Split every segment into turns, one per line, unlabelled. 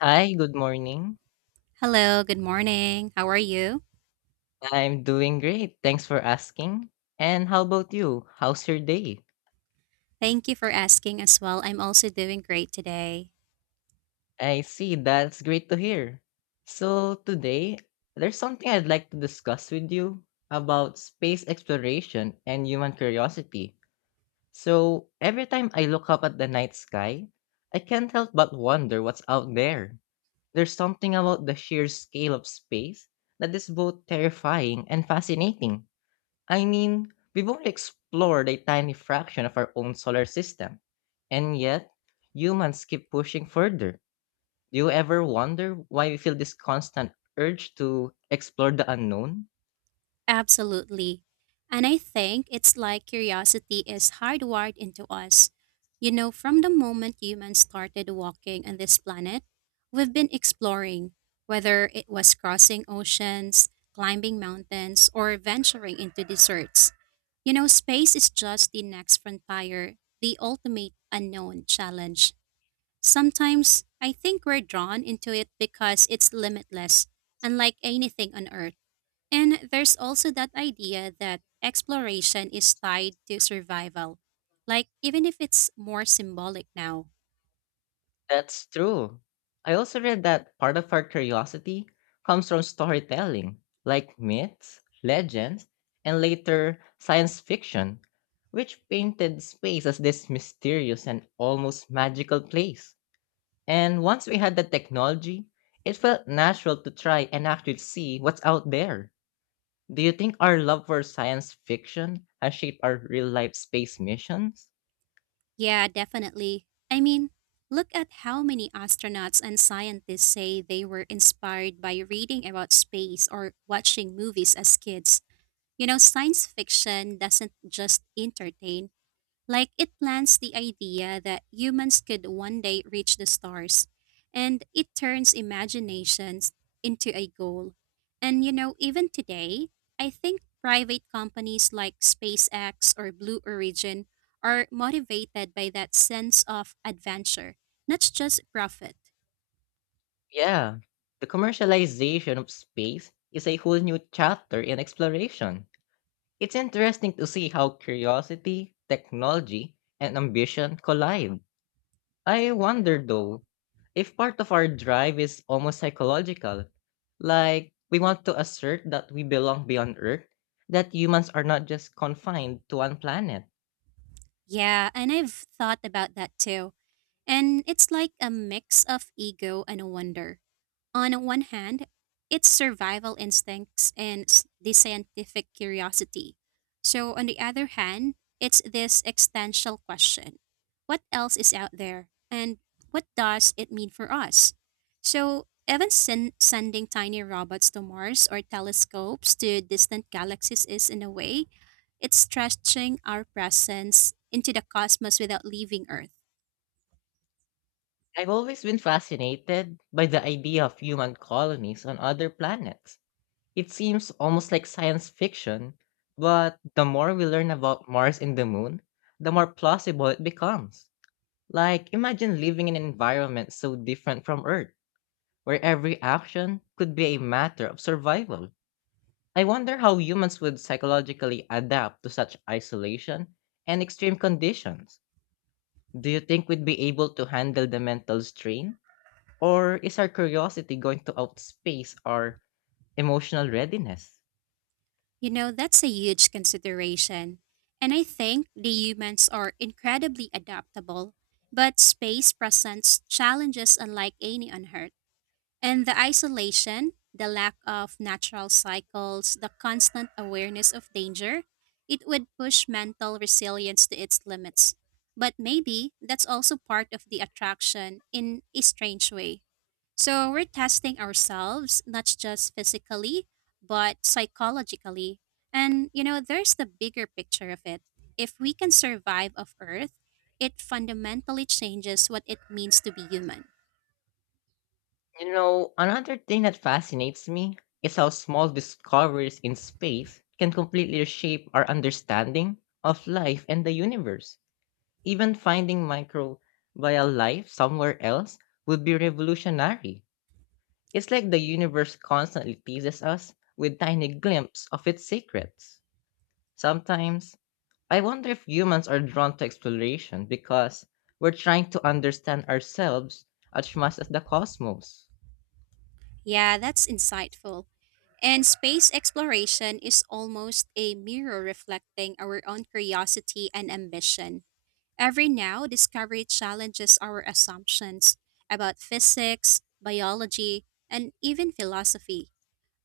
Hi, good morning.
Hello, good morning. How are you?
I'm doing great. Thanks for asking. And how about you? How's your day?
Thank you for asking as well. I'm also doing great today.
I see. That's great to hear. So, today, there's something I'd like to discuss with you about space exploration and human curiosity. So, every time I look up at the night sky, I can't help but wonder what's out there. There's something about the sheer scale of space that is both terrifying and fascinating. I mean, we've only explored a tiny fraction of our own solar system, and yet humans keep pushing further. Do you ever wonder why we feel this constant urge to explore the unknown?
Absolutely. And I think it's like curiosity is hardwired into us. You know, from the moment humans started walking on this planet, we've been exploring, whether it was crossing oceans, climbing mountains, or venturing into deserts. You know, space is just the next frontier, the ultimate unknown challenge. Sometimes I think we're drawn into it because it's limitless, unlike anything on Earth. And there's also that idea that exploration is tied to survival, like even if it's more symbolic now.
That's true. I also read that part of our curiosity comes from storytelling, like myths, legends, and later science fiction, which painted space as this mysterious and almost magical place. And once we had the technology, it felt natural to try and actually see what's out there. Do you think our love for science fiction has shaped our real life space missions?
Yeah, definitely. I mean, look at how many astronauts and scientists say they were inspired by reading about space or watching movies as kids. You know, science fiction doesn't just entertain. Like it plants the idea that humans could one day reach the stars, and it turns imaginations into a goal. And you know, even today, I think private companies like SpaceX or Blue Origin are motivated by that sense of adventure, not just profit.
Yeah, the commercialization of space is a whole new chapter in exploration. It's interesting to see how curiosity, technology, and ambition collide. I wonder though, if part of our drive is almost psychological, like we want to assert that we belong beyond Earth, that humans are not just confined to one planet.
Yeah, and I've thought about that too. And it's like a mix of ego and wonder. On one hand, it's survival instincts and the scientific curiosity. So, on the other hand, it's this existential question what else is out there and what does it mean for us? So, even sending tiny robots to Mars or telescopes to distant galaxies is, in a way, it's stretching our presence into the cosmos without leaving Earth.
I've always been fascinated by the idea of human colonies on other planets. It seems almost like science fiction, but the more we learn about Mars and the moon, the more plausible it becomes. Like, imagine living in an environment so different from Earth, where every action could be a matter of survival. I wonder how humans would psychologically adapt to such isolation and extreme conditions. Do you think we'd be able to handle the mental strain? Or is our curiosity going to outspace our emotional readiness?
You know, that's a huge consideration. And I think the humans are incredibly adaptable, but space presents challenges unlike any on Earth. And the isolation, the lack of natural cycles, the constant awareness of danger, it would push mental resilience to its limits. But maybe that's also part of the attraction in a strange way. So we're testing ourselves, not just physically, but psychologically. And, you know, there's the bigger picture of it. If we can survive off Earth, it fundamentally changes what it means to be human.
You know, another thing that fascinates me is how small discoveries in space can completely reshape our understanding of life and the universe. Even finding microbial life somewhere else would be revolutionary. It's like the universe constantly teases us with tiny glimpses of its secrets. Sometimes, I wonder if humans are drawn to exploration because we're trying to understand ourselves as much as the cosmos.
Yeah, that's insightful. And space exploration is almost a mirror reflecting our own curiosity and ambition. Every now, discovery challenges our assumptions about physics, biology, and even philosophy.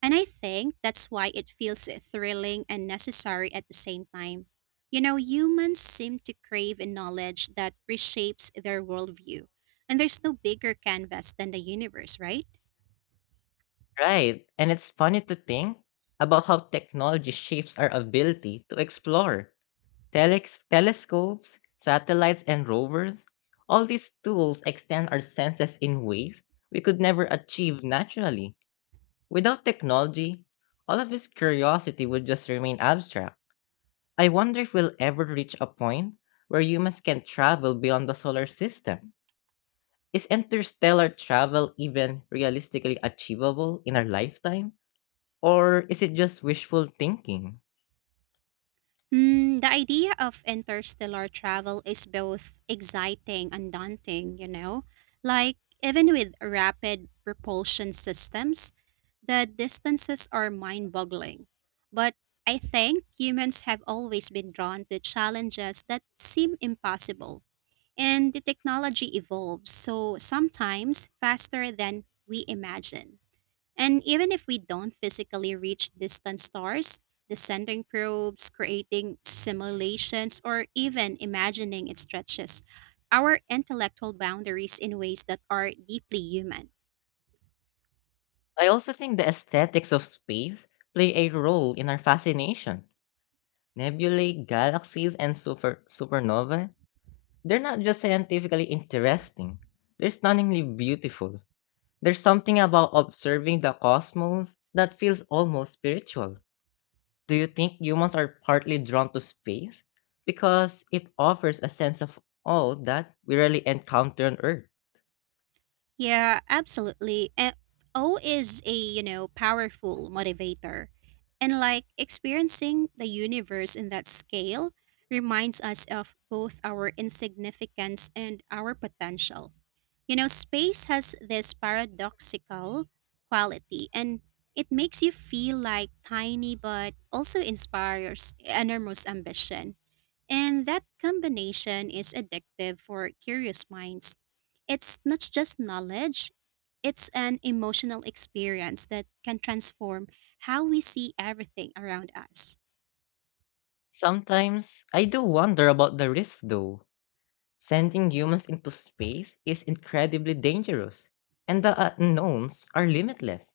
And I think that's why it feels thrilling and necessary at the same time. You know, humans seem to crave a knowledge that reshapes their worldview. And there's no bigger canvas than the universe, right?
Right, and it's funny to think about how technology shapes our ability to explore. Telescopes, satellites, and rovers, all these tools extend our senses in ways we could never achieve naturally. Without technology, all of this curiosity would just remain abstract. I wonder if we'll ever reach a point where humans can travel beyond the solar system. Is interstellar travel even realistically achievable in our lifetime? Or is it just wishful thinking?
The idea of interstellar travel is both exciting and daunting, you know? Like, even with rapid propulsion systems, the distances are mind boggling. But I think humans have always been drawn to challenges that seem impossible. And the technology evolves, so sometimes faster than we imagine. And even if we don't physically reach distant stars, the sending probes, creating simulations, or even imagining it stretches our intellectual boundaries in ways that are deeply human.
I also think the aesthetics of space play a role in our fascination. Nebulae, galaxies, and super supernova, they're not just scientifically interesting, they're stunningly beautiful. There's something about observing the cosmos that feels almost spiritual. Do you think humans are partly drawn to space? Because it offers a sense of awe that we rarely encounter on Earth.
Yeah, absolutely. And O is a, you know, powerful motivator. And like experiencing the universe in that scale reminds us of both our insignificance and our potential. You know, space has this paradoxical quality and it makes you feel like tiny but also inspires enormous ambition. And that combination is addictive for curious minds. It's not just knowledge, it's an emotional experience that can transform how we see everything around us.
Sometimes I do wonder about the risk though. Sending humans into space is incredibly dangerous, and the unknowns are limitless.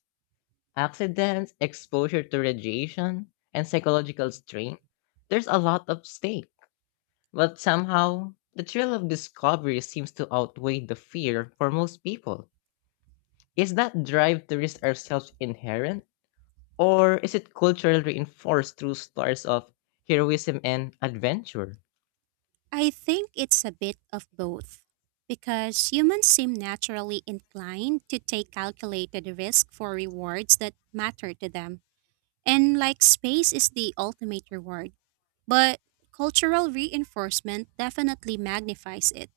Accidents, exposure to radiation, and psychological strain, there's a lot at stake. But somehow, the thrill of discovery seems to outweigh the fear for most people. Is that drive to risk ourselves inherent, or is it culturally reinforced through stories of heroism and adventure?
I think it's a bit of both, because humans seem naturally inclined to take calculated risk for rewards that matter to them, and like space is the ultimate reward. But cultural reinforcement definitely magnifies it.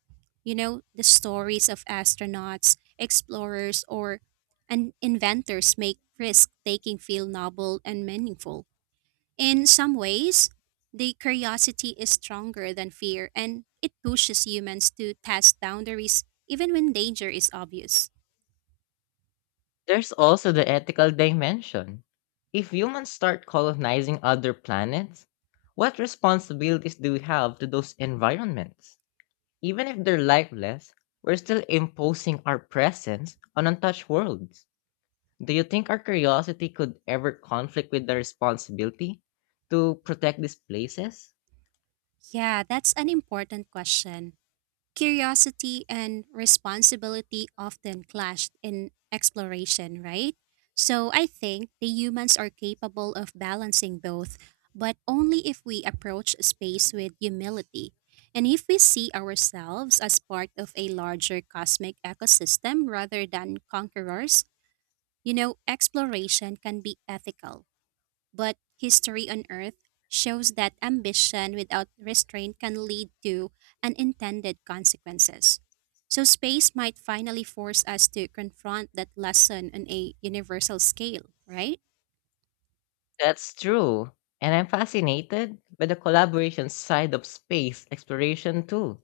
You know, the stories of astronauts, explorers, or and inventors make risk taking feel noble and meaningful. In some ways, the curiosity is stronger than fear and it pushes humans to test boundaries even when danger is obvious.
There's also the ethical dimension. If humans start colonizing other planets, what responsibilities do we have to those environments? Even if they're lifeless, we're still imposing our presence on untouched worlds. Do you think our curiosity could ever conflict with the responsibility to protect these places?
Yeah, that's an important question. Curiosity and responsibility often clashed in exploration, right? So I think the humans are capable of balancing both, but only if we approach space with humility. And if we see ourselves as part of a larger cosmic ecosystem rather than conquerors, you know, exploration can be ethical. But history on Earth shows that ambition without restraint can lead to unintended consequences. So, space might finally force us to confront that lesson on a universal scale, right?
That's true. And I'm fascinated by the collaboration side of space exploration too.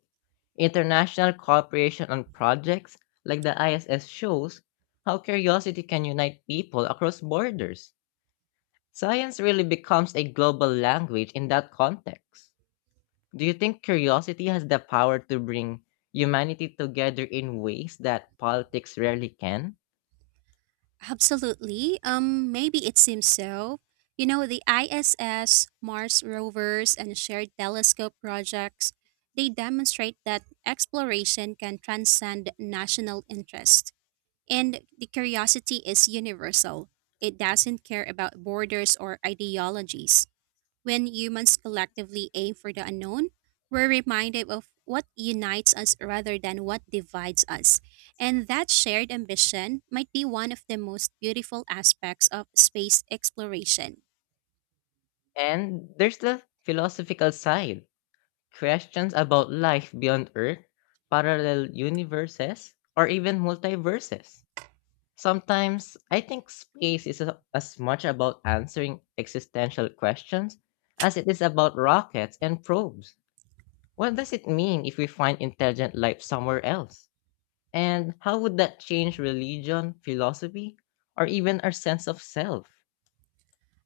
International cooperation on projects like the ISS shows how curiosity can unite people across borders. Science really becomes a global language in that context. Do you think curiosity has the power to bring humanity together in ways that politics rarely can?
Absolutely. Maybe it seems so. You know, the ISS, Mars rovers, and shared telescope projects, they demonstrate that exploration can transcend national interest. And the curiosity is universal. It doesn't care about borders or ideologies. When humans collectively aim for the unknown, we're reminded of what unites us rather than what divides us. And that shared ambition might be one of the most beautiful aspects of space exploration.
And there's the philosophical side questions about life beyond Earth, parallel universes, or even multiverses. Sometimes I think as much about answering existential questions as it is about rockets and probes. What does it mean if we find intelligent life somewhere else? And how would that change religion, philosophy, or even our sense of self?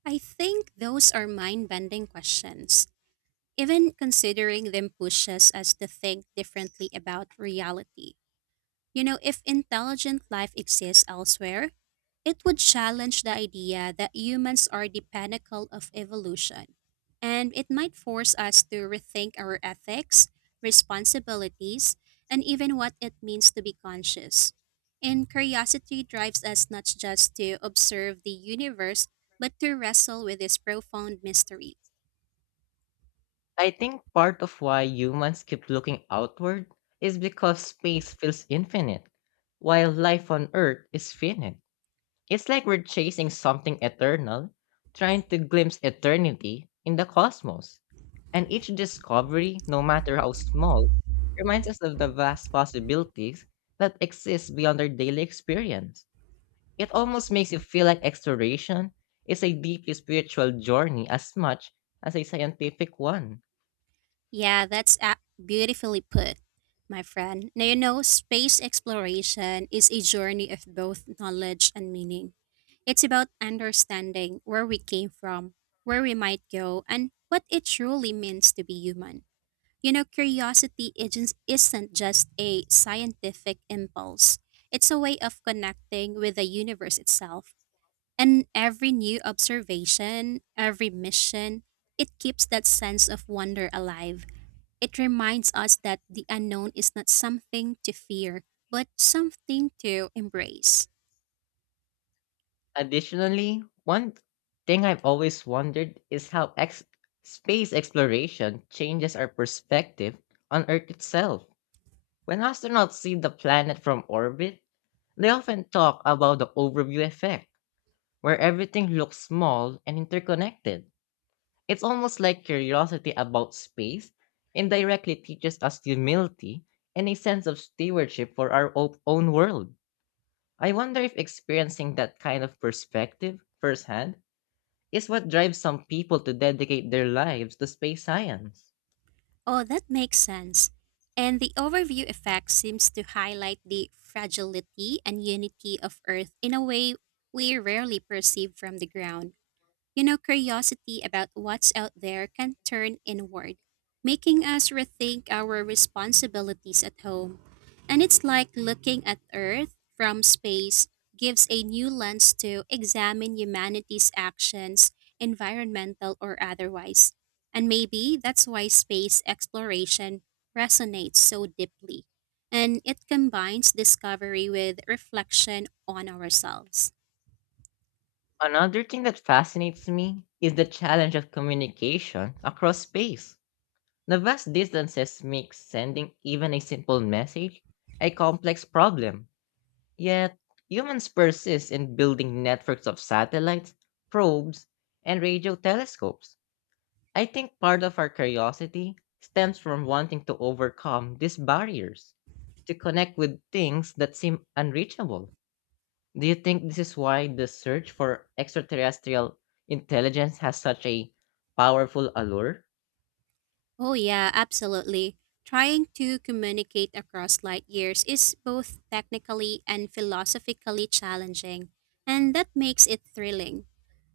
I think those are mind bending questions. Even considering them pushes us to think differently about reality. You know, if intelligent life exists elsewhere, it would challenge the idea that humans are the pinnacle of evolution. And it might force us to rethink our ethics, responsibilities, and even what it means to be conscious. And curiosity drives us not just to observe the universe, but to wrestle with its profound mystery.
I think part of why humans keep looking outward is because space feels infinite, while life on Earth is finite. It's like we're chasing something eternal, trying to glimpse eternity in the cosmos. And each discovery, no matter how small, reminds us of the vast possibilities that exist beyond our daily experience. It almost makes you feel like exploration is a deeply spiritual journey as much as a scientific one.
Yeah, that's beautifully put, my friend. Now, you know, space exploration is a journey of both knowledge and meaning. It's about understanding where we came from, where we might go, and what it truly means to be human. You know, curiosity isn't just a scientific impulse, it's a way of connecting with the universe itself. And every new observation, every mission, it keeps that sense of wonder alive. It reminds us that the unknown is not something to fear, but something to embrace.
Additionally, one thing I've always wondered is space exploration changes our perspective on Earth itself. When astronauts see the planet from orbit, they often talk about the overview effect, where everything looks small and interconnected. It's almost like curiosity about space indirectly teaches us humility and a sense of stewardship for own world. I wonder if experiencing that kind of perspective firsthand is what drives some people to dedicate their lives to space science.
Oh, that makes sense. And the overview effect seems to highlight the fragility and unity of Earth in a way we rarely perceive from the ground. You know, curiosity about what's out there can turn inward, making us rethink our responsibilities at home. And it's like looking at Earth from space gives a new lens to examine humanity's actions, environmental or otherwise. And maybe that's why space exploration resonates so deeply. And it combines discovery with reflection on ourselves.
Another thing that fascinates me is the challenge of communication across space. The vast distances make sending even a simple message a complex problem. Yet, humans persist in building networks of satellites, probes, and radio telescopes. I think part of our curiosity stems from wanting to overcome these barriers, to connect with things that seem unreachable. Do you think this is why the search for extraterrestrial intelligence has such a powerful allure?
Oh, yeah, absolutely. Trying to communicate across light years is both technically and philosophically challenging, and that makes it thrilling.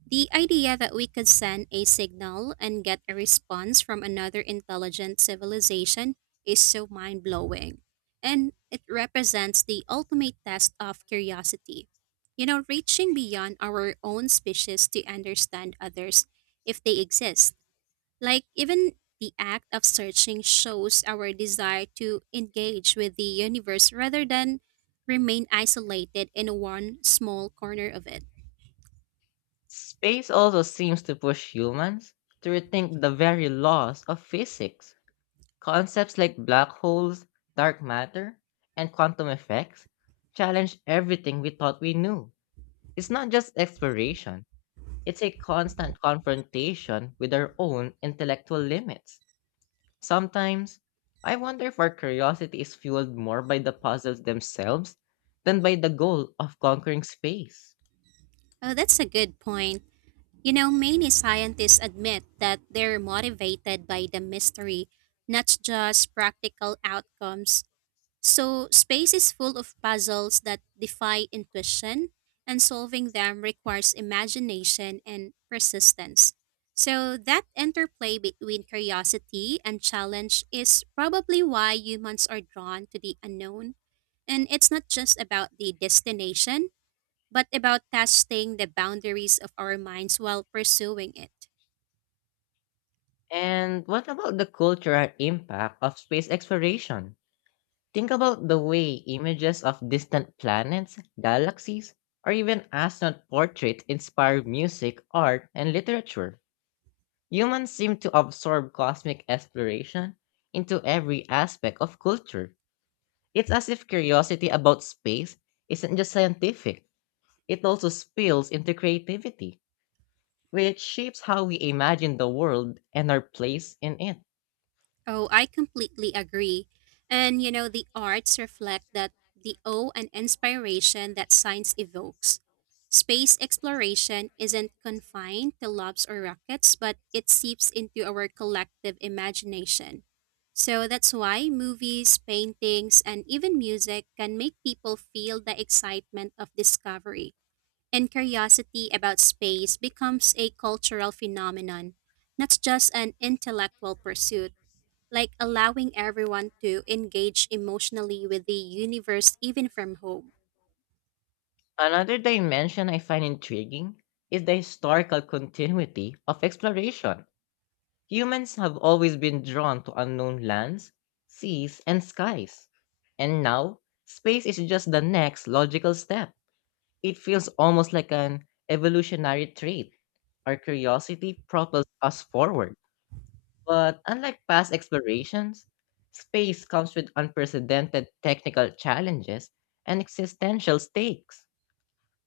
The idea that we could send a signal and get a response from another intelligent civilization is so mind blowing, and it represents the ultimate test of curiosity. You know, reaching beyond our own species to understand others if they exist. Like, even the act of searching shows our desire to engage with the universe rather than remain isolated in one small corner of it.
Space also seems to push humans to rethink the very laws of physics. Concepts like black holes, dark matter, and quantum effects challenge everything we thought we knew. It's not just exploration, it's a constant confrontation with our own intellectual limits. Sometimes, I wonder if our curiosity is fueled more by the puzzles themselves than by the goal of conquering space.
Oh, that's a good point. You know, many scientists admit that they're motivated by the mystery, not just practical outcomes. So, space is full of puzzles that defy intuition, and solving them requires imagination and persistence. So, that interplay between curiosity and challenge is probably why humans are drawn to the unknown. And it's not just about the destination, but about testing the boundaries of our minds while pursuing it.
And what about the cultural impact of space exploration? Think about the way images of distant planets, galaxies, or even astronaut portraits inspire music, art, and literature. Humans seem to absorb cosmic exploration into every aspect of culture. It's as if curiosity about space isn't just scientific, it also spills into creativity, which shapes how we imagine the world and our place in it.
Oh, I completely agree. And you know, the arts reflect that the awe and inspiration that science evokes. Space exploration isn't confined to labs or rockets, but it seeps into our collective imagination. So that's why movies, paintings, and even music can make people feel the excitement of discovery. And curiosity about space becomes a cultural phenomenon, not just an intellectual pursuit. Like allowing everyone to engage emotionally with the universe even from home.
Another dimension I find intriguing is the historical continuity of exploration. Humans have always been drawn to unknown lands, seas, and skies. And now, space is just the next logical step. It feels almost like an evolutionary trait. Our curiosity propels us forward. But unlike past explorations, space comes with unprecedented technical challenges and existential stakes.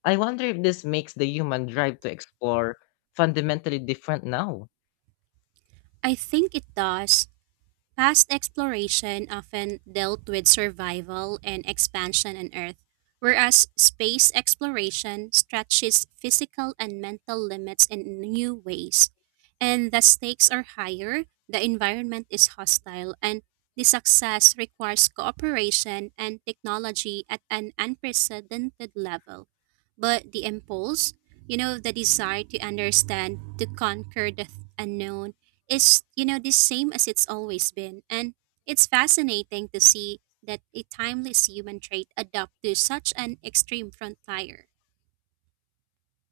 I wonder if this makes the human drive to explore fundamentally different now.
I think it does. Past exploration often dealt with survival and expansion on Earth, whereas space exploration stretches physical and mental limits in new ways. And the stakes are higher, the environment is hostile, and the success requires cooperation and technology at an unprecedented level. But the impulse, you know, the desire to understand, to conquer the unknown, is you know the same as it's always been and it's fascinating to see that a timeless human trait adapt to such an extreme frontier.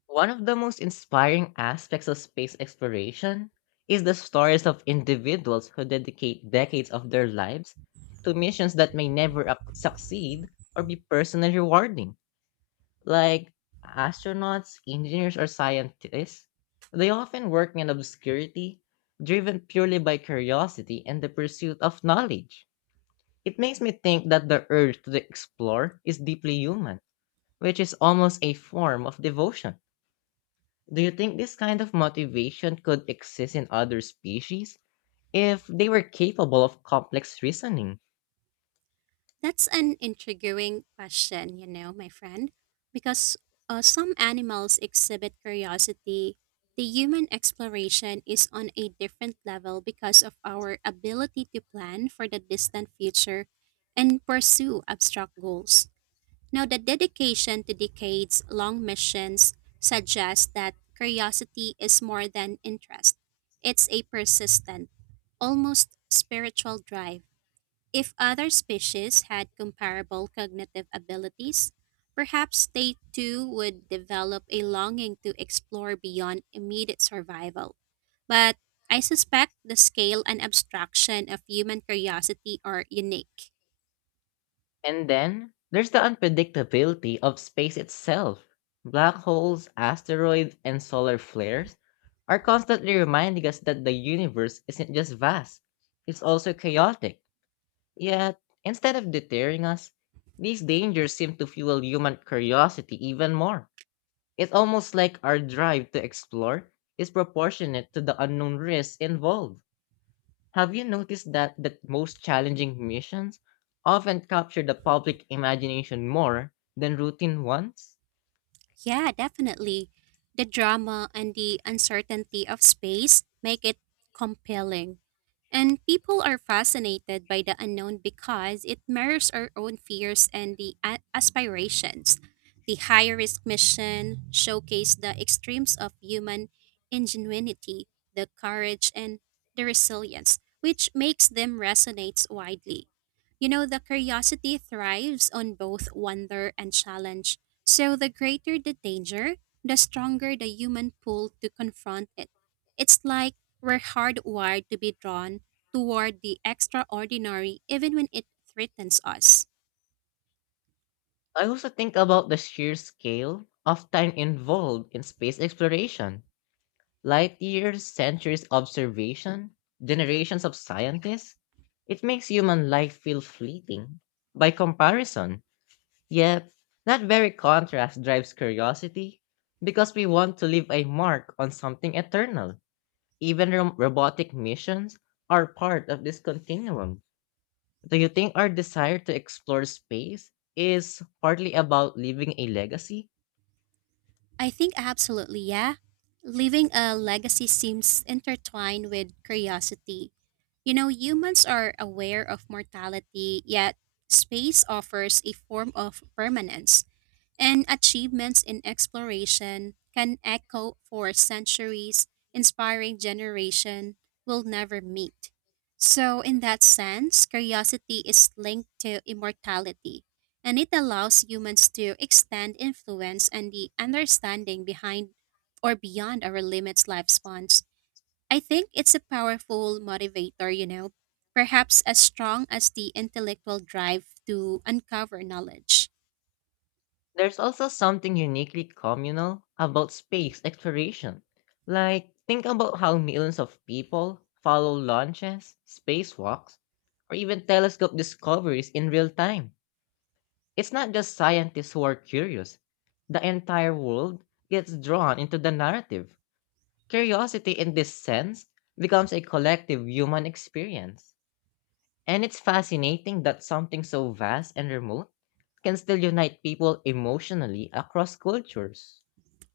One of the most inspiring aspects of space exploration is the stories of individuals who dedicate decades of their lives to missions that may never up- succeed or be personally rewarding. Like astronauts, engineers, or scientists, they often work in obscurity, driven purely by curiosity and the pursuit of knowledge. It makes me think that the urge to explore is deeply human, which is almost a form of devotion. Do you think this kind of motivation could exist in other species if they were capable of complex reasoning?
That's an intriguing question, you know, my friend. Because some animals exhibit curiosity, the human exploration is on a different level because of our ability to plan for the distant future and pursue abstract goals. Now, the dedication to decades long missions suggests that curiosity is more than interest. It's a persistent, almost spiritual drive. If other species had comparable cognitive abilities, perhaps they too would develop a longing to explore beyond immediate survival. But I suspect the scale and abstraction of human curiosity are unique.
And then there's the unpredictability of space itself. Black holes, asteroids, and solar flares are constantly reminding us that the universe isn't just vast, it's also chaotic. Yet, instead of deterring us, these dangers seem to fuel human curiosity even more. It's almost like our drive to explore is proportionate to the unknown risks involved. Have you noticed that the most challenging missions often capture the public imagination more than routine ones?
Yeah, definitely. The drama and the uncertainty of space make it compelling. And people are fascinated by the unknown because it mirrors our own fears and the aspirations. The high risk mission showcased the extremes of human ingenuity, the courage, and the resilience, which makes them resonate widely. You know, the curiosity thrives on both wonder and challenge. So, the greater the danger, the stronger the human pull to confront it. It's like we're hardwired to be drawn toward the extraordinary even when it threatens us.
I also think about the sheer scale of time involved in space exploration. Light years, centuries of observation, generations of scientists. It makes human life feel fleeting. By comparison, yep, that very contrast drives curiosity because we want to leave a mark on something eternal. Even robotic missions are part of this continuum. Do you think our desire to explore space is partly about leaving a legacy?
I think absolutely, yeah. Leaving a legacy seems intertwined with curiosity. You know, humans are aware of mortality, yet space offers a form of permanence. And achievements in exploration can echo for centuries, inspiring generation will never meet. So in that sense, curiosity is linked to immortality, and it allows humans to extend influence and the understanding behind or beyond our limits lifespans. I think it's a powerful motivator, you know, perhaps as strong as the intellectual drive to uncover knowledge.
There's also something uniquely communal about space exploration. Like, think about how millions of people follow launches, spacewalks, or even telescope discoveries in real time. It's not just scientists who are curious. The entire world gets drawn into the narrative. Curiosity, in this sense, becomes a collective human experience. And it's fascinating that something so vast and remote can still unite people emotionally across cultures.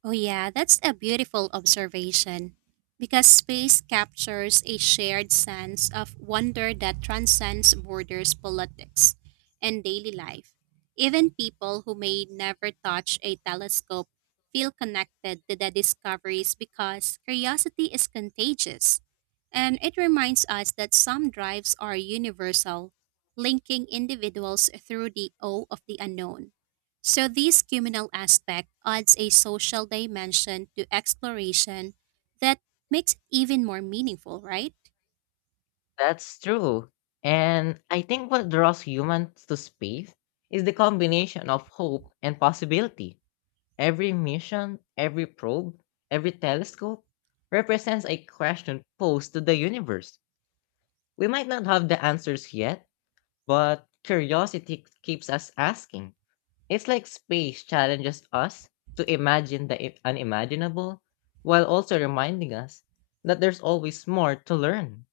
Oh, yeah, that's a beautiful observation. Because space captures a shared sense of wonder that transcends borders, politics, and daily life. Even people who may never touch a telescope feel connected to the discoveries because curiosity is contagious. And it reminds us that some drives are universal, linking individuals through the awe of the unknown. So this communal aspect adds a social dimension to exploration that makes it even more meaningful, right?
That's true. And I think what draws humans to space is the combination of hope and possibility. Every mission, every probe, every telescope represents a question posed to the universe. We might not have the answers yet, but curiosity keeps us asking. It's like space challenges us to imagine unimaginable while also reminding us that there's always more to learn.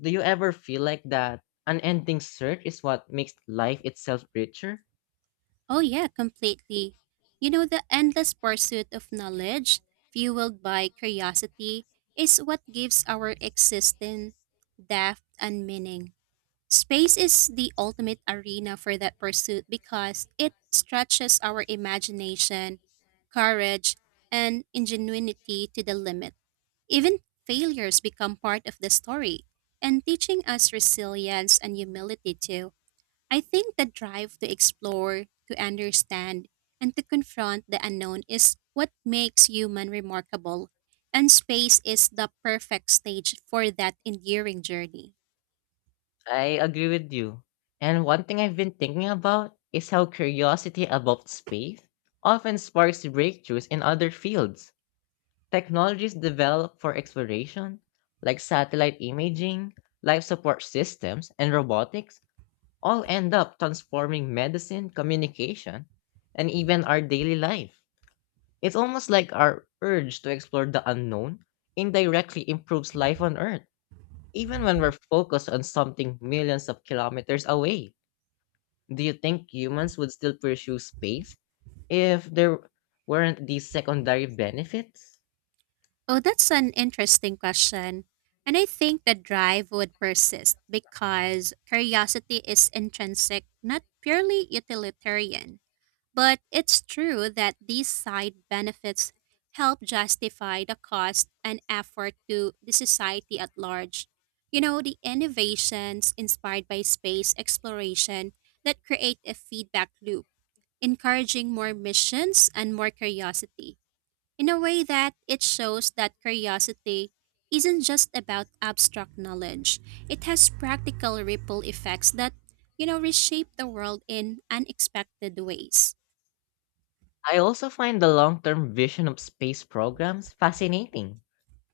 Do you ever feel like that unending search is what makes life itself richer?
Oh yeah, completely. You know, the endless pursuit of knowledge, fueled by curiosity, is what gives our existence depth and meaning. Space is the ultimate arena for that pursuit because it stretches our imagination, courage, and ingenuity to the limit. Even failures become part of the story and teaching us resilience and humility too. I think the drive to explore, to understand, and to confront the unknown is what makes human remarkable, and space is the perfect stage for that enduring journey.
I agree with you. And one thing I've been thinking about is how curiosity about space often sparks breakthroughs in other fields. Technologies developed for exploration, like satellite imaging, life support systems, and robotics, all end up transforming medicine, communication, and even our daily life. It's almost like our urge to explore the unknown indirectly improves life on Earth, even when we're focused on something millions of kilometers away. Do you think humans would still pursue space if there weren't these secondary benefits?
Oh, that's an interesting question. And I think the drive would persist because curiosity is intrinsic, not purely utilitarian. But it's true that these side benefits help justify the cost and effort to the society at large. You know, the innovations inspired by space exploration that create a feedback loop, encouraging more missions and more curiosity, in a way that it shows that curiosity isn't just about abstract knowledge, it has practical ripple effects that, you know, reshape the world in unexpected ways.
I also find the long term vision of space programs fascinating.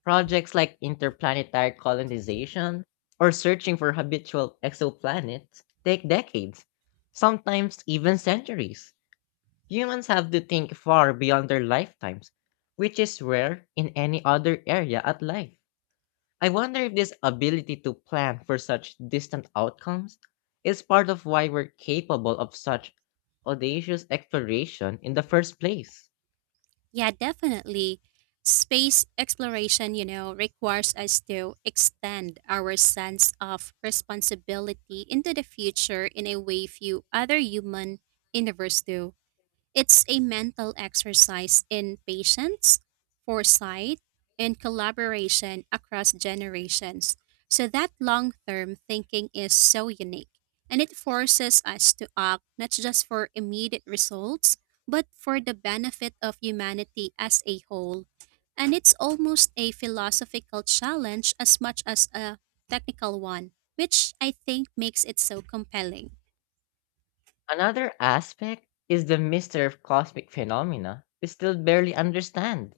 Projects like interplanetary colonization or searching for habitual exoplanets take decades, sometimes even centuries. Humans have to think far beyond their lifetimes, which is rare in any other area of life. I wonder if this ability to plan for such distant outcomes is part of why we're capable of such audacious exploration in the first place.
Yeah, definitely. Space exploration, you know, requires us to extend our sense of responsibility into the future in a way few other human universe do. It's a mental exercise in patience, foresight, and collaboration across generations. So that long term thinking is so unique, and it forces us to act not just for immediate results, but for the benefit of humanity as a whole. And it's almost a philosophical challenge as much as a technical one, which I think makes it so compelling.
Another aspect is the mystery of cosmic phenomena we still barely understand,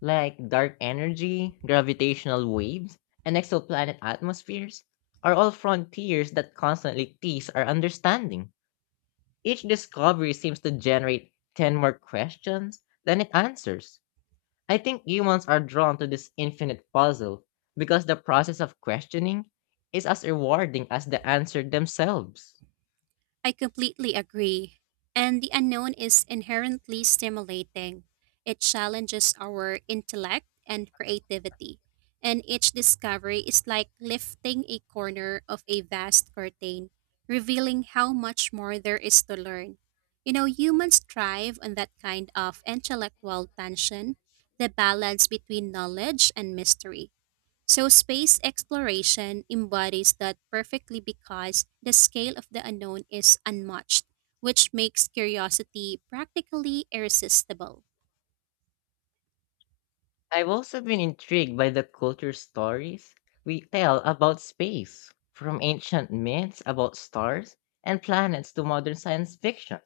like dark energy, gravitational waves, and exoplanet atmospheres are all frontiers that constantly tease our understanding. Each discovery seems to generate 10 more questions than it answers. I think humans are drawn to this infinite puzzle because the process of questioning is as rewarding as the answer themselves.
I completely agree. And the unknown is inherently stimulating. It challenges our intellect and creativity. And each discovery is like lifting a corner of a vast curtain, revealing how much more there is to learn. You know, humans thrive on that kind of intellectual tension, the balance between knowledge and mystery. So, space exploration embodies that perfectly because the scale of the unknown is unmatched, which makes curiosity practically irresistible.
I've also been intrigued by the culture stories we tell about space, from ancient myths about stars and planets to modern science fiction.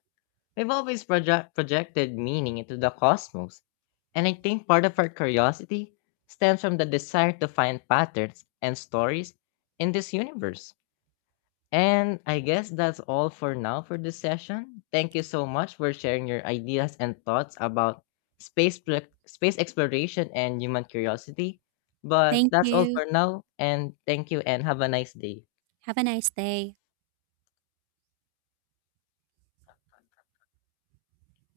We've always projected meaning into the cosmos, and I think part of our curiosity stems from the desire to find patterns and stories in this universe. And I guess that's all for now for this session. Thank you so much for sharing your ideas and thoughts about space exploration and human curiosity. But
Thank
that's all
you.
for now and thank you and have a nice day.
Have a nice day.